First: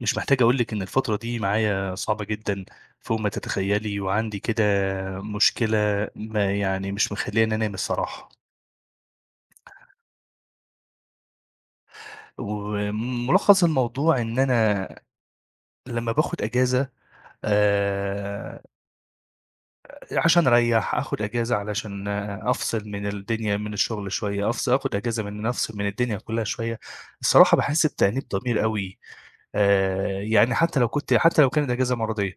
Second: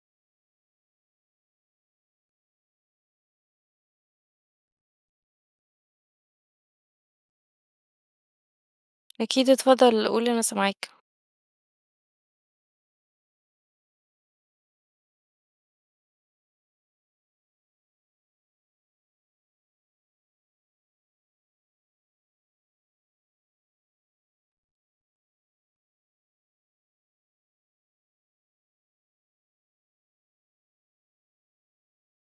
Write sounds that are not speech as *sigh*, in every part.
مش محتاج أقول لِك إن الفترة دي معايا صعبة جدًا فوق ما تتخيّلي، وعندي كده مشكلة ما يعني مش مخلّياني أنام الصراحة، أكيد، اتفضل قول، أنا سامعاك. وملخّص الموضوع إن أنا لمّا باخد أجازة آآ، عشان أريّح، آخد أجازة علشان أفصل من الدنيا من الشغل شوية، أفصل آخد أجازة من إن أنا أفصل من الدنيا كلّها شوية، الصراحة باحس بتأنيب ضمير أوي يعني حتى لو كانت أجازة مرضية.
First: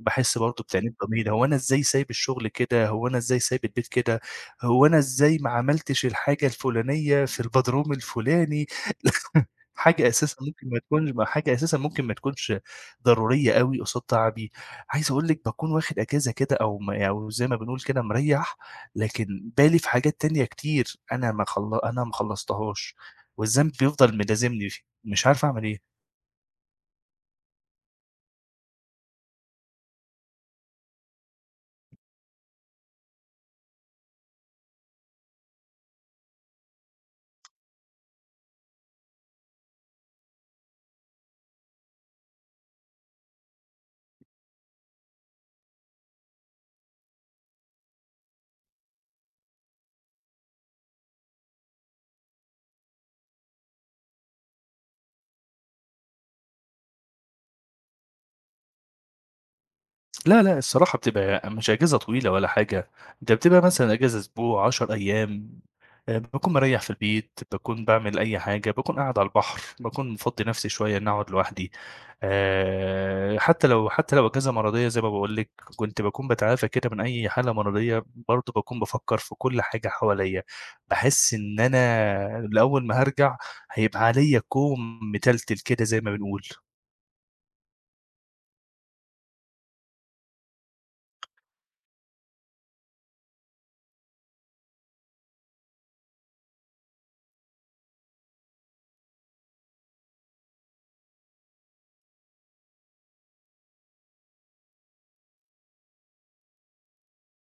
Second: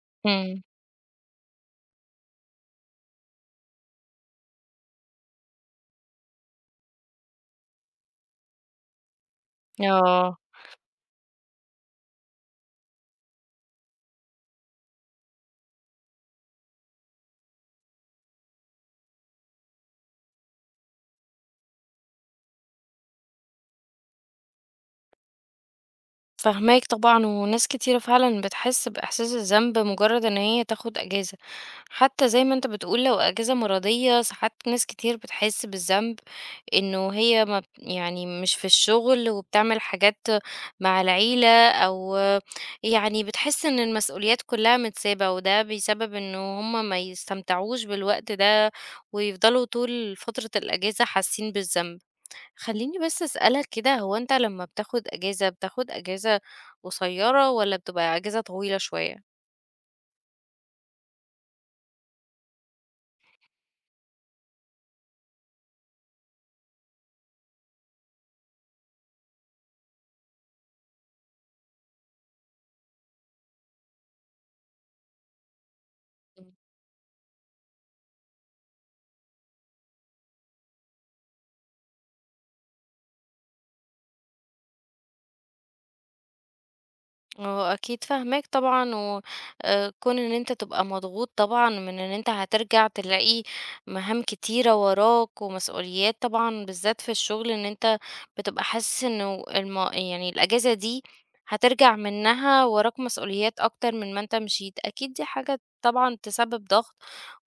باحس برضه إمم. بتأنيب ضمير، هو أنا إزاي سايب الشغل كده، هو أنا إزاي سايب البيت كده، هو أنا إزاي ما عملتش الحاجة الفلانية في البدروم الفلاني. *laughs* آه، حاجة أساسًا ممكن ما تكونش ضرورية أوي قصاد تعبي، عايز أقول لِك باكون واخد أجازة كده أو زي ما بنقول كده مريّح، لكن بالي في حاجات تانية كتير أنا ما خلّصتهاش، والذنب بيفضل ملازمني، مش عارف أعمل إيه. فاهماك طبعًا، وناس كتيرة فعلًا بتحس بإحساس الذنب مجرد إن هي تاخد أجازة. حتى زي ما أنت بتقول، لو أجازة مرضية ساعات ناس كتير بتحس بالذنب إنه هي ما بت- يعني مش في الشغل وبتعمل حاجات مع العيلة، أو يعني بتحس إن المسؤوليات كلها متسابة، وده بيسبب إنه هم ما يستمتعوش بالوقت ده، ويفضلوا طول فترة الأجازة حاسين بالذنب. خلّيني بس أسألك كده، هو أنت لمّا بتاخد أجازة، بتاخد أجازة قصيّرة والّا بتبقى أجازة طويلة شوية؟ لا، لأ، الصراحة بتبقى مش أجازة طويلة ولا حاجة، ده بتبقى مثلًا أجازة أسبوع، 10 أيام، باكون مريّح في البيت، باكون باعمل أي حاجة، باكون قاعد على البحر، باكون مفضّي نفسي شوية إنّي أقعد لوحدي، حتى لو أجازة مرضية زي ما باقول لِك، كنت باكون باتعافى كده من أي حالة مرضية، برضه باكون بافكّر في كل حاجة حواليّا، باحس إن أنا لأول ما هارجع هيبقى عليّا كوم متلتل كده زي ما بنقول. آه، أكيد فاهماك طبعًا، وكون إن أنت تبقى مضغوط طبعًا من إن أنت هترجع تلاقي مهام كتيرة وراك ومسؤوليات طبعًا، بالذات في الشغل، إن أنت بتبقى حاسس إنه يعني الأجازة دي هترجع منها وراك مسؤوليات أكتر من ما أنت مشيت، أكيد دي حاجة طبعًا تسبب ضغط،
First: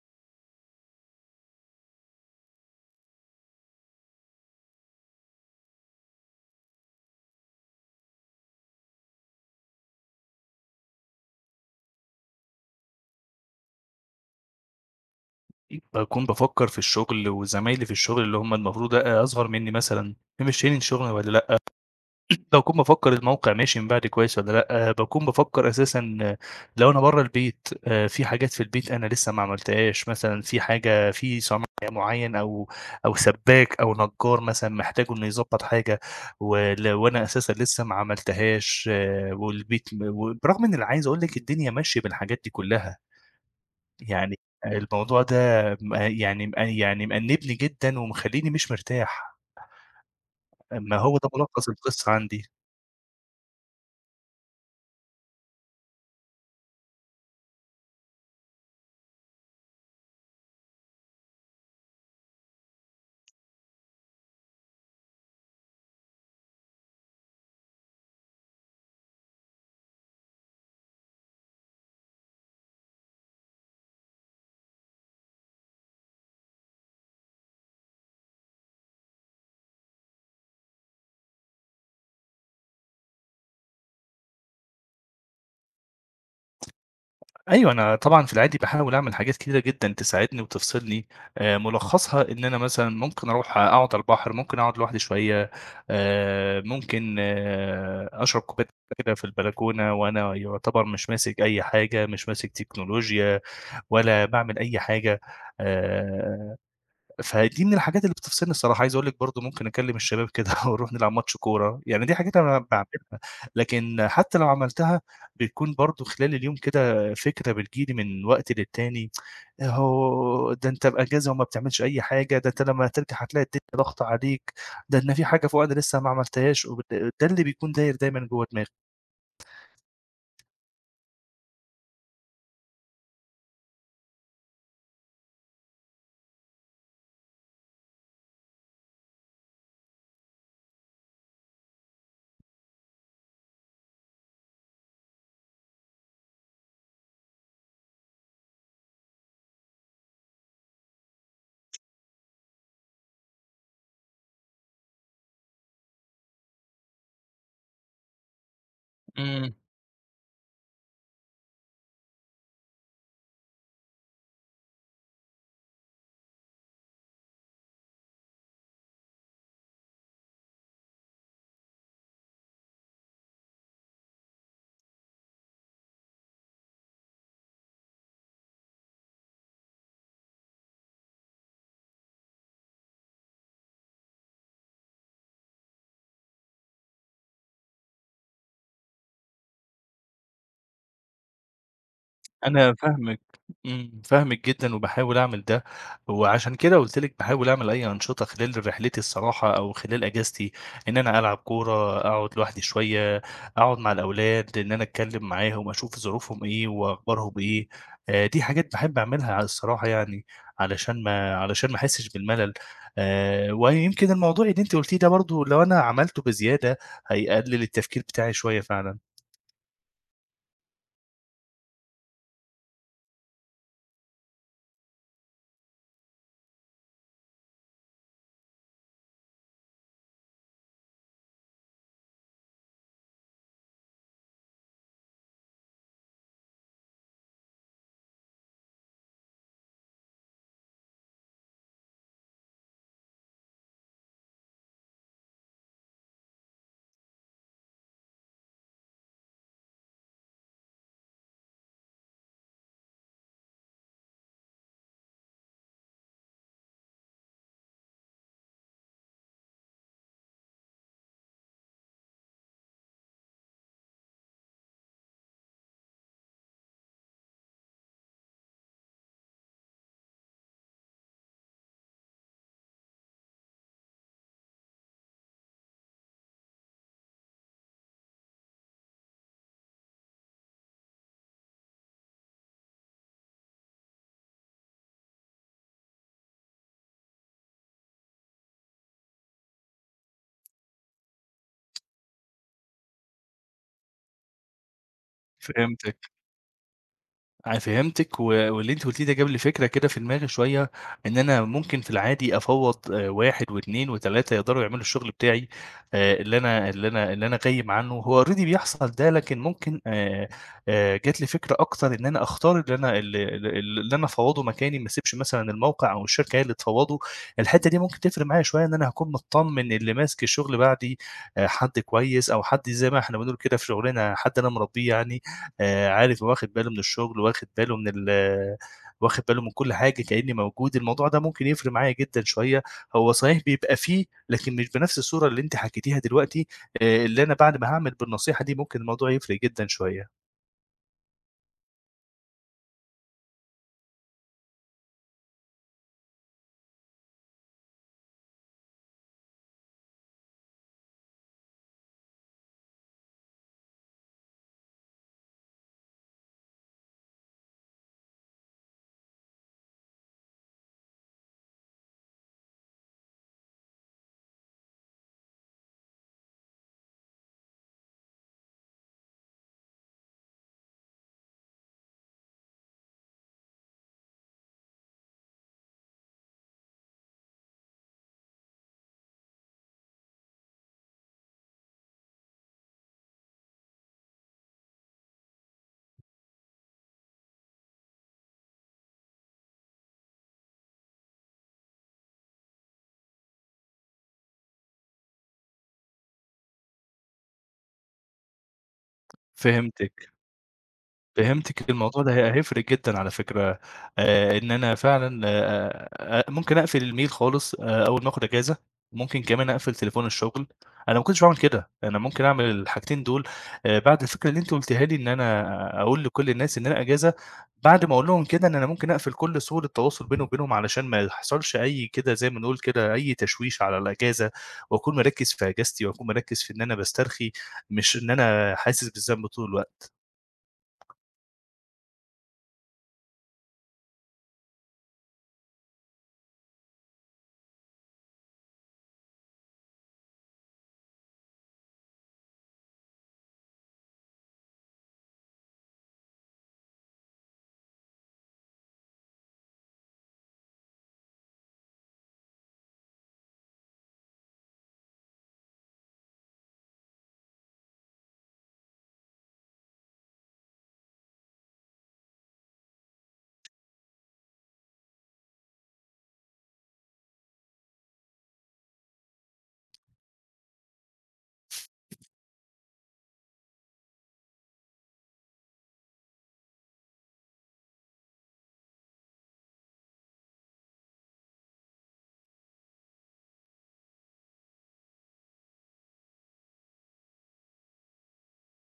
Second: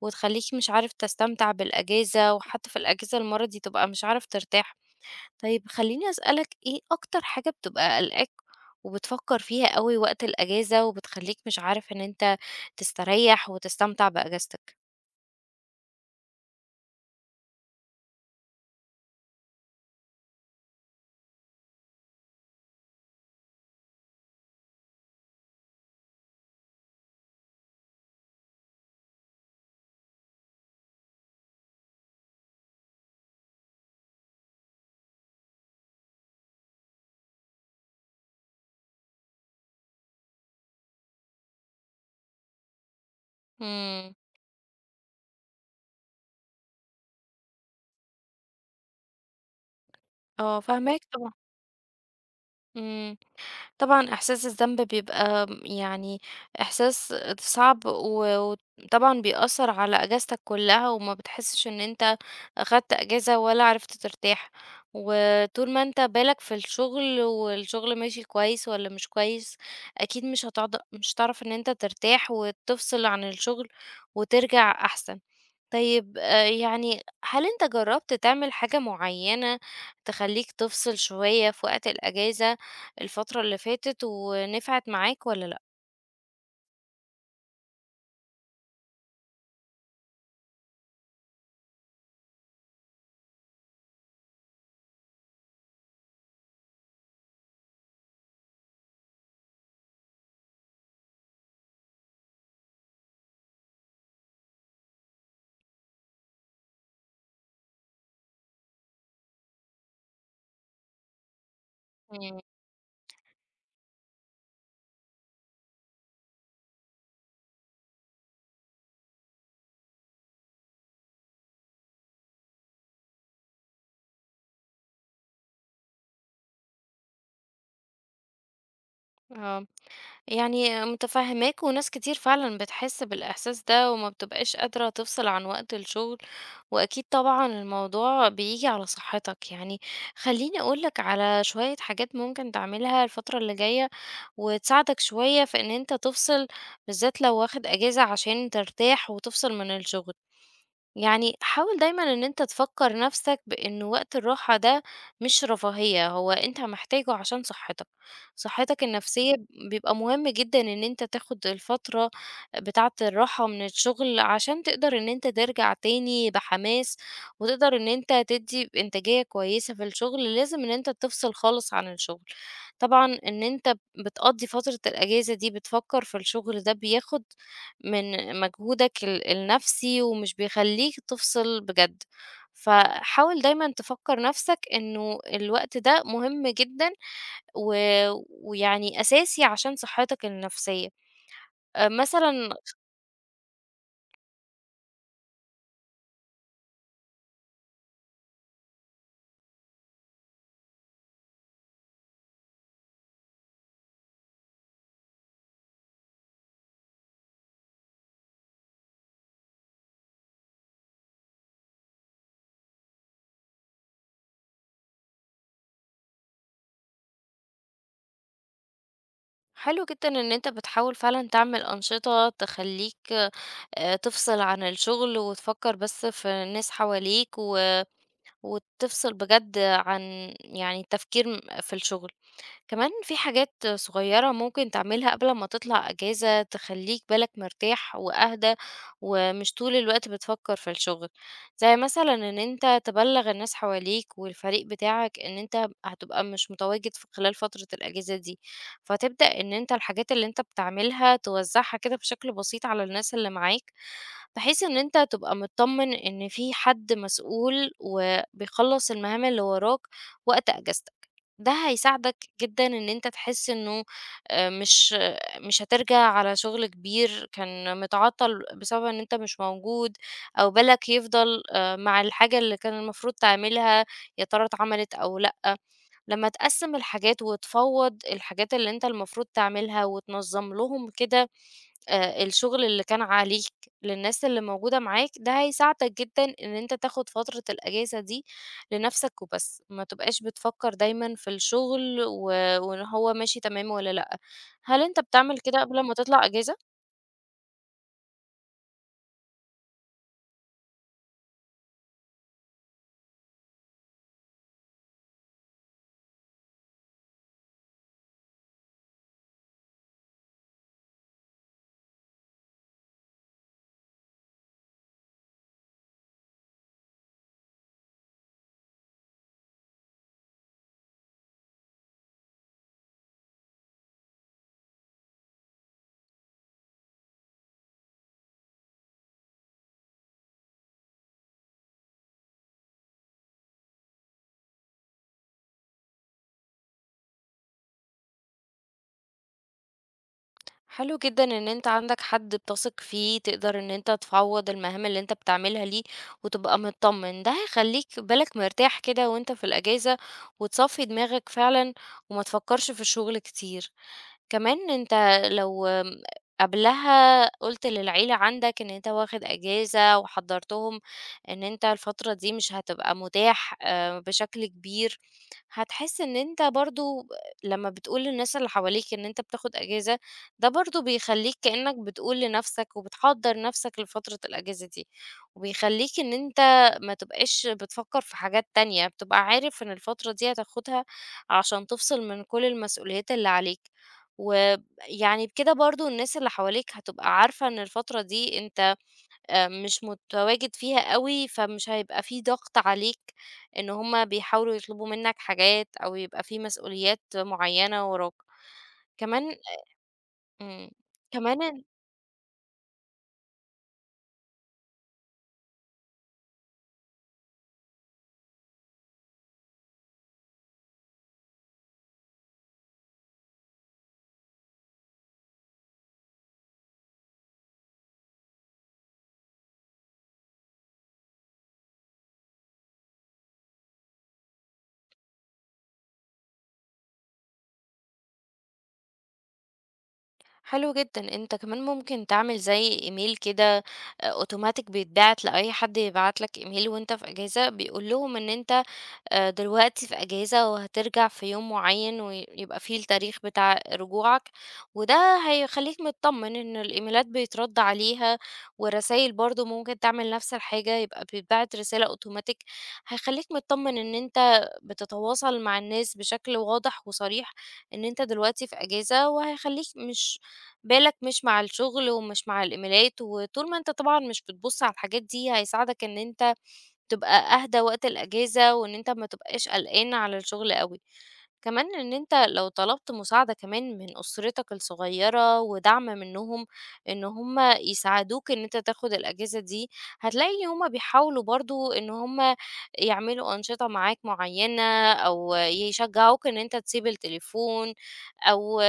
وتخلّيك مش عارف تستمتع بالأجازة، وحتى في الأجازة المرة دي تبقى مش عارف ترتاح. طيب خلّيني أسألك، إيه أكتر حاجة بتبقى قالقاك وبتفكّر فيها أوي وقت الأجازة وبتخلّيك مش عارف إن أنت تستريّح وتستمتع بأجازتك؟ باكون بافكّر في الشغل وزمايلي في الشغل اللي هُم المفروض أصغر منّي مثلًا، ممشّيين شغل والّا لأ، باكون بافكّر الموقع ماشي من بعدي كويس والّا لأ، باكون بافكّر أساسًا لو أنا برّه البيت في حاجات في البيت أنا لسه ما عملتهاش، مثلًا في حاجة في صنايعي معيّن أو سبّاك أو نجّار مثلًا محتاجه إنه يضبّط حاجة وأنا أساسًا لسه ما عملتهاش والبيت م و برغم إن أنا عايز أقول لِك الدنيا ماشية بالحاجات دي كُلّها. إمم. يعني الموضوع ده م يعني م يعني مأنّبني جدًا ومخلّيني مش مرتاح، آه، ما فاهماك هو ده طبعًا. ملخّص القصة عندي. إمم. طبعًا إحساس الذنب بيبقى يعني إحساس صعب وطبعًا بيأثّر على أجازتك كلّها، وما بتحسّش إن أنت أخدت أجازة ولا عرفت ترتاح. وطول ما أنت بالك في الشغل والشغل ماشي كويس والّا مش كويس، أكيد مش هتعرف إن أنت ترتاح وتفصل عن الشغل وترجع أحسن. طيب يعني هل أنت جرّبت تعمل حاجة معيّنة تخلّيك تفصل شوية في وقت الأجازة الفترة اللي فاتت ونفعت معاك والّا لأ؟ أيوه، أنا طبعًا في العادي باحاول أعمل حاجات كتيرة جدًا تساعدني وتفصلني، ملخّصها إن أنا مثلًا ممكن أروح أقعد على البحر، ممكن أقعد لوحدي شوية، ممكن أشرب كوباية قهوة كده في البلكونة وأنا يُعتبر مش ماسك أي حاجة، مش ماسك تكنولوجيا ولا باعمل أي حاجة، آآ فدي من الحاجات اللي بتفصلني الصراحة، عايز أقول لِك برضه ممكن أكلم الشباب كده *laughs* ونروح نلعب ماتش كورة، يعني دي حاجات إمم. أنا باعملها، لكن حتى لو عملتها بيكون برضه خلال اليوم كده فكرة بتيجي لي من وقت للتاني، أهو ده أنت بأجازة وما بتعملش أي حاجة، ده أنت لمّا هترجع هتلاقي الدنيا ضاغطة عليك، ده أنا في حاجة فوق أنا لسه ما عملتهاش، ده اللي بيكون داير دايمًا جوّه دماغي. آه. يعني متفهماك، وناس كتير فعلًا بتحس بالإحساس ده، وما بتبقاش قادرة تفصل عن وقت الشغل، وأكيد طبعًا الموضوع بييجي على صحتك. يعني خلّيني أقول لك على شوية حاجات ممكن تعملها الفترة اللي جاية، وتساعدك شوية في إن أنت تفصل، بالذات لو واخد أجازة عشان ترتاح وتفصل من الشغل. يعني حاول دايما ان انت تفكر نفسك بان وقت الراحة ده مش رفاهية، هو انت محتاجه عشان صحتك. صحتك النفسية بيبقى مهم جدا ان انت تاخد الفترة بتاعة الراحة من الشغل عشان تقدر ان انت ترجع تاني بحماس، وتقدر ان انت تدي انتاجية كويسة في الشغل. لازم ان انت تفصل خالص عن الشغل. طبعا ان انت بتقضي فترة الاجازة دي بتفكر في الشغل، ده بياخد من مجهودك النفسي، ومش بيخلّيك تفصل بجد. فحاول دايمًا تفكّر نفسك إنه الوقت ده مهم جدًا و ويعني أساسي عشان صحّتك النفسية. مثلًا. أنا فاهمِك. فاهمِك جدًا وباحاول أعمل ده، وعشان كده قُلت لِك باحاول أعمل أي أنشطة خلال رحلتي الصراحة أو خلال أجازتي، إن أنا ألعب كورة، أقعد لوحدي شوية، أقعد مع الأولاد، إن أنا أتكلم معاهم، أشوف ظروفهم إيه وأخبارهم إيه. دي حاجات باحب أعملها ع الصراحة يعني، علشان ما أحسش بالملل. ويمكن الموضوع اللي أنتِ قُلتيه ده برضه لو أنا عملته بزيادة هيقلل التفكير بتاعي شوية فعلًا. حلو جدًا إن أنت بتحاول فعلًا تعمل أنشطة تخلّيك تفصل عن الشغل وتفكّر بس في الناس حواليك وتفصل بجد عن يعني التفكير في الشغل. كمان في حاجات صغيرة ممكن تعملها قبل ما تطلع أجازة، تخليك بالك مرتاح وأهدى ومش طول الوقت بتفكر في الشغل. زي مثلا إن أنت تبلغ الناس حواليك والفريق بتاعك إن أنت هتبقى مش متواجد في خلال فترة الأجازة دي، فتبدأ إن أنت الحاجات اللي أنت بتعملها توزعها كده بشكل بسيط على الناس اللي معاك، بحيث إن أنت تبقى متطمن إن في حد مسؤول وبيخلّص المهام اللي وراك وقت أجازتك. ده هيساعدك جدًا إن أنت تحس إنه مش هترجع على شغل كبير كان متعطّل بسبب إن أنت مش موجود، أو بالك يفضل مع الحاجة اللي كان المفروض تعملها، يا ترى اتعملت أو لأ. لما تقسم الحاجات وتفوض الحاجات اللي انت المفروض تعملها وتنظم لهم كده، الشغل اللي كان عليك للناس اللي موجودة معاك، ده هيساعدك جدا ان انت تاخد فترة الاجازة دي لنفسك وبس. ما تبقاش بتفكر دايما في الشغل وان هو ماشي تمام ولا لأ. هل انت بتعمل كده قبل ما فهمتِك. تطلع اجازة؟ أنا فهمتِك، واللي أنتِ قُلتيه ده جاب لي فكرة كده في دماغي شوية، إن أنا ممكن في العادي أفوّض 1 و2 و3 يقدروا يعملوا الشغل بتاعي، اللي أنا غايب عنّه، هو already بيحصل ده، لكن ممكن جات لي فكرة أكتر إن أنا أختار اللي أنا أفوّضه مكاني، ما اسيبش مثلًا الموقع أو الشركة هي اللي تفوّضه، الحتّة دي ممكن تفرق معايا شوية، إن أنا هاكون متطمّن اللي ماسك الشغل بعدي حد كويس، أو حد زي ما إحنا بنقول كده في شغلنا حد أنا مربّيه يعني. عارف، واخد باله من الشغل، واخد باله من كل حاجة كإنّي موجود. الموضوع ده ممكن يفرق معايا جدًا شوية، هو صحيح بيبقى فيه، لكن مش بنفس الصورة اللي أنتِ حكيتيها دلوقتي. اللي أنا بعد ما هاعمل بالنصيحة دي ممكن الموضوع يفرق جدًا شوية. حلو جدًا إن أنت عندك حد بتثق فيه، تقدر إن أنت تفوّض المهام اللي أنت بتعملها ليه وتبقى متطمن. ده هيخلّيك بالك مرتاح كده وأنت في الأجازة، وتصفّي دماغك فعلًا وما تفكّرش في الشغل كتير. كمان أنت لو قبلها قُلت للعيلة عندك إن أنت واخد أجازة وحضّرتهم إن أنت الفترة دي مش هتبقى متاح بشكل كبير، هتحس إن أنت برضه لمّا بتقول للناس اللي حواليك إن أنت بتاخد أجازة، ده برضه بيخلّيك كإنّك بتقول لنَفْسك وبتحضّر نَفْسك لفترة الأجازة دي، وبيخلّيك إن أنت ما تبقاش بتفكّر في حاجات تانية، بتبقى عارف إن الفترة دي هتاخدها عشان تفصل من كل المسؤوليات اللي عليك. ويعني بكده برضو الناس اللي حواليك هتبقى عارفة ان الفترة دي انت مش متواجد فيها قوي، فمش هيبقى في ضغط عليك ان هما بيحاولوا يطلبوا منك حاجات او يبقى في مسؤوليات معينة وراك كمان. فهمتِك. مم. كمان ال- فهمتِك، الموضوع ده هيفرق جدًا على فكرة. إن أنا فعلًا ممكن أقفل الميل خالص أول ما آخد إجازة، ممكن كمان أقفل تليفون الشغل. أنا ما كنتش باعمل كده، أنا ممكن أعمل الحاجتين دول بعد الفكرة اللي أنتِ قُلتيها لي إن أنا أقول لكل الناس إن أنا إجازة، بعد ما أقول لهم كده إن أنا ممكن أقفل كل سُبل التواصل بيني وبينهم علشان ما يحصلش أي كده زي ما نقول كده أي تشويش على الإجازة، وأكون مركّز في إجازتي وأكون مركّز في إن أنا باسترخي، مش إن أنا حاسس بالذنب طول الوقت. حلو جدا انت كمان ممكن تعمل زي ايميل كده، اوتوماتيك بيتبعت لأي حد يبعت لك ايميل وانت في اجازة، بيقول لهم ان انت دلوقتي في أجازة، وهترجع في يوم معيّن ويبقى فيه التاريخ بتاع رجوعك. وده هيخلّيك متطمن إن الإيميلات بيترَد عليها، والرسايل برضه ممكن تعمل نفس الحاجة، يبقى بيتبعت رسالة أوتوماتيك. هيخلّيك متطمن إن أنت بتتواصل مع الناس بشكل واضح وصريح إن أنت دلوقتي في أجازة، وهيخلّيك مش بالك مش مع الشغل ومش مع الإيميلات. وطول ما أنت طبعًا مش بتبُص على الحاجات دي، هيساعدك إن أنت تبقى أهدى وقت الأجازة، وإن أنت ما تبقاش قلقان على الشغل أوي. كمان إن أنت لو طلبت مساعدة كمان من أسرتك الصغيرة ودعم منهم، إن هُم يساعدوك إن أنت تاخد الأجازة دي، هتلاقي إن هُم بيحاولوا برضه إن هُم يعملوا أنشطة معاك معيّنة، أو يشجعوك إن أنت تسيب التليفون، أو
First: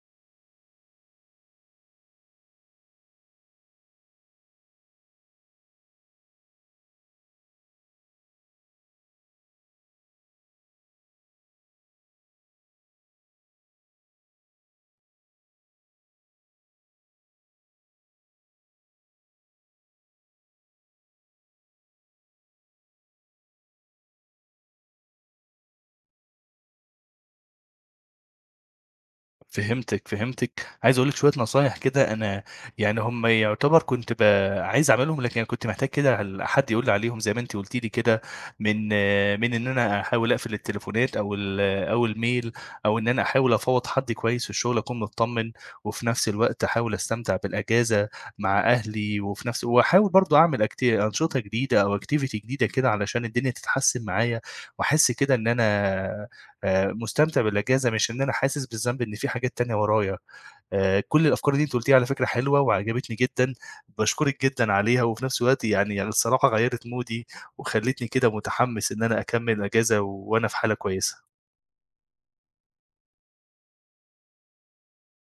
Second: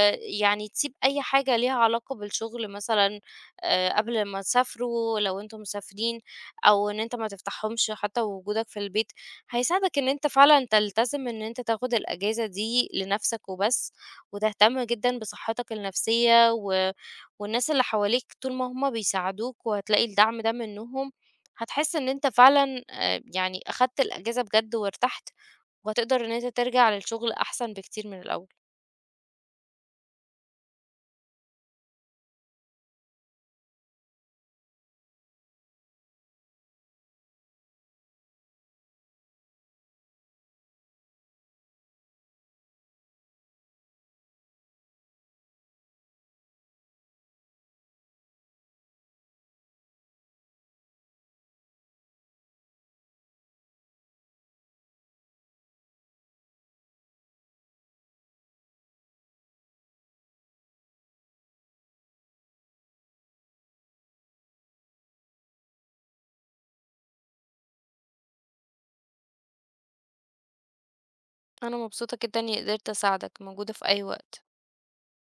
يعني تسيب أي حاجة ليها علاقة بالشغل مثلًا، قبل ما تسافروا لو أنتم مسافرين، أو إن أنت ما تفتحهمش حتى ووجودك في البيت، هيساعدك إن أنت فعلًا تلتزم إن أنت تاخد الأجازة دي لنفسك وبس، وتهتم جدًا بصحتك النفسية و والناس اللي حواليك طول ما هُم بيساعدوك وهتلاقي الدعم ده منهم، هتحس إن أنت فعلًا يعني أخدت الأجازة بجد وارتحت، وهتقدر إن أنت ترجع للشغل أحسن بكتير من الأول. فهمتِك. فهمتِك. عايز أقول لِك شوية نصايح كده أنا يعني هم يعتبر كنت ب عايز أعملهم، لكن أنا كنت محتاج كده حد يقول لي عليهم زي ما أنتِ قلتِ لي كده، من من إن أنا أحاول أقفل التليفونات أو الmail، أو إن أنا أحاول أفوّض حد كويس في الشغل أكون متطمن، وفي نفس الوقت أحاول أستمتع بالأجازة مع أهلي، وفي نفس وأحاول برضه أعمل أنشطة جديدة أو activity جديدة كده علشان الدنيا تتحسن معايا، وأحس كده إن أنا مستمتع بالإجازة، مش إن أنا حاسس بالذنب إن في حاجات تانية ورايا. كل الأفكار اللي أنتِ قُلتيها على فكرة حلوة وعجبتني جدًا، باشكرِك جدًا عليها، وفي نفس الوقت يعني الصراحة غيّرت مودي وخلّتني كده متحمس إن أنا أكمّل إجازة وأنا في حالة كويسة. أنا مبسوطة جدًا إني قدرت أساعدك، موجودة في أي وقت.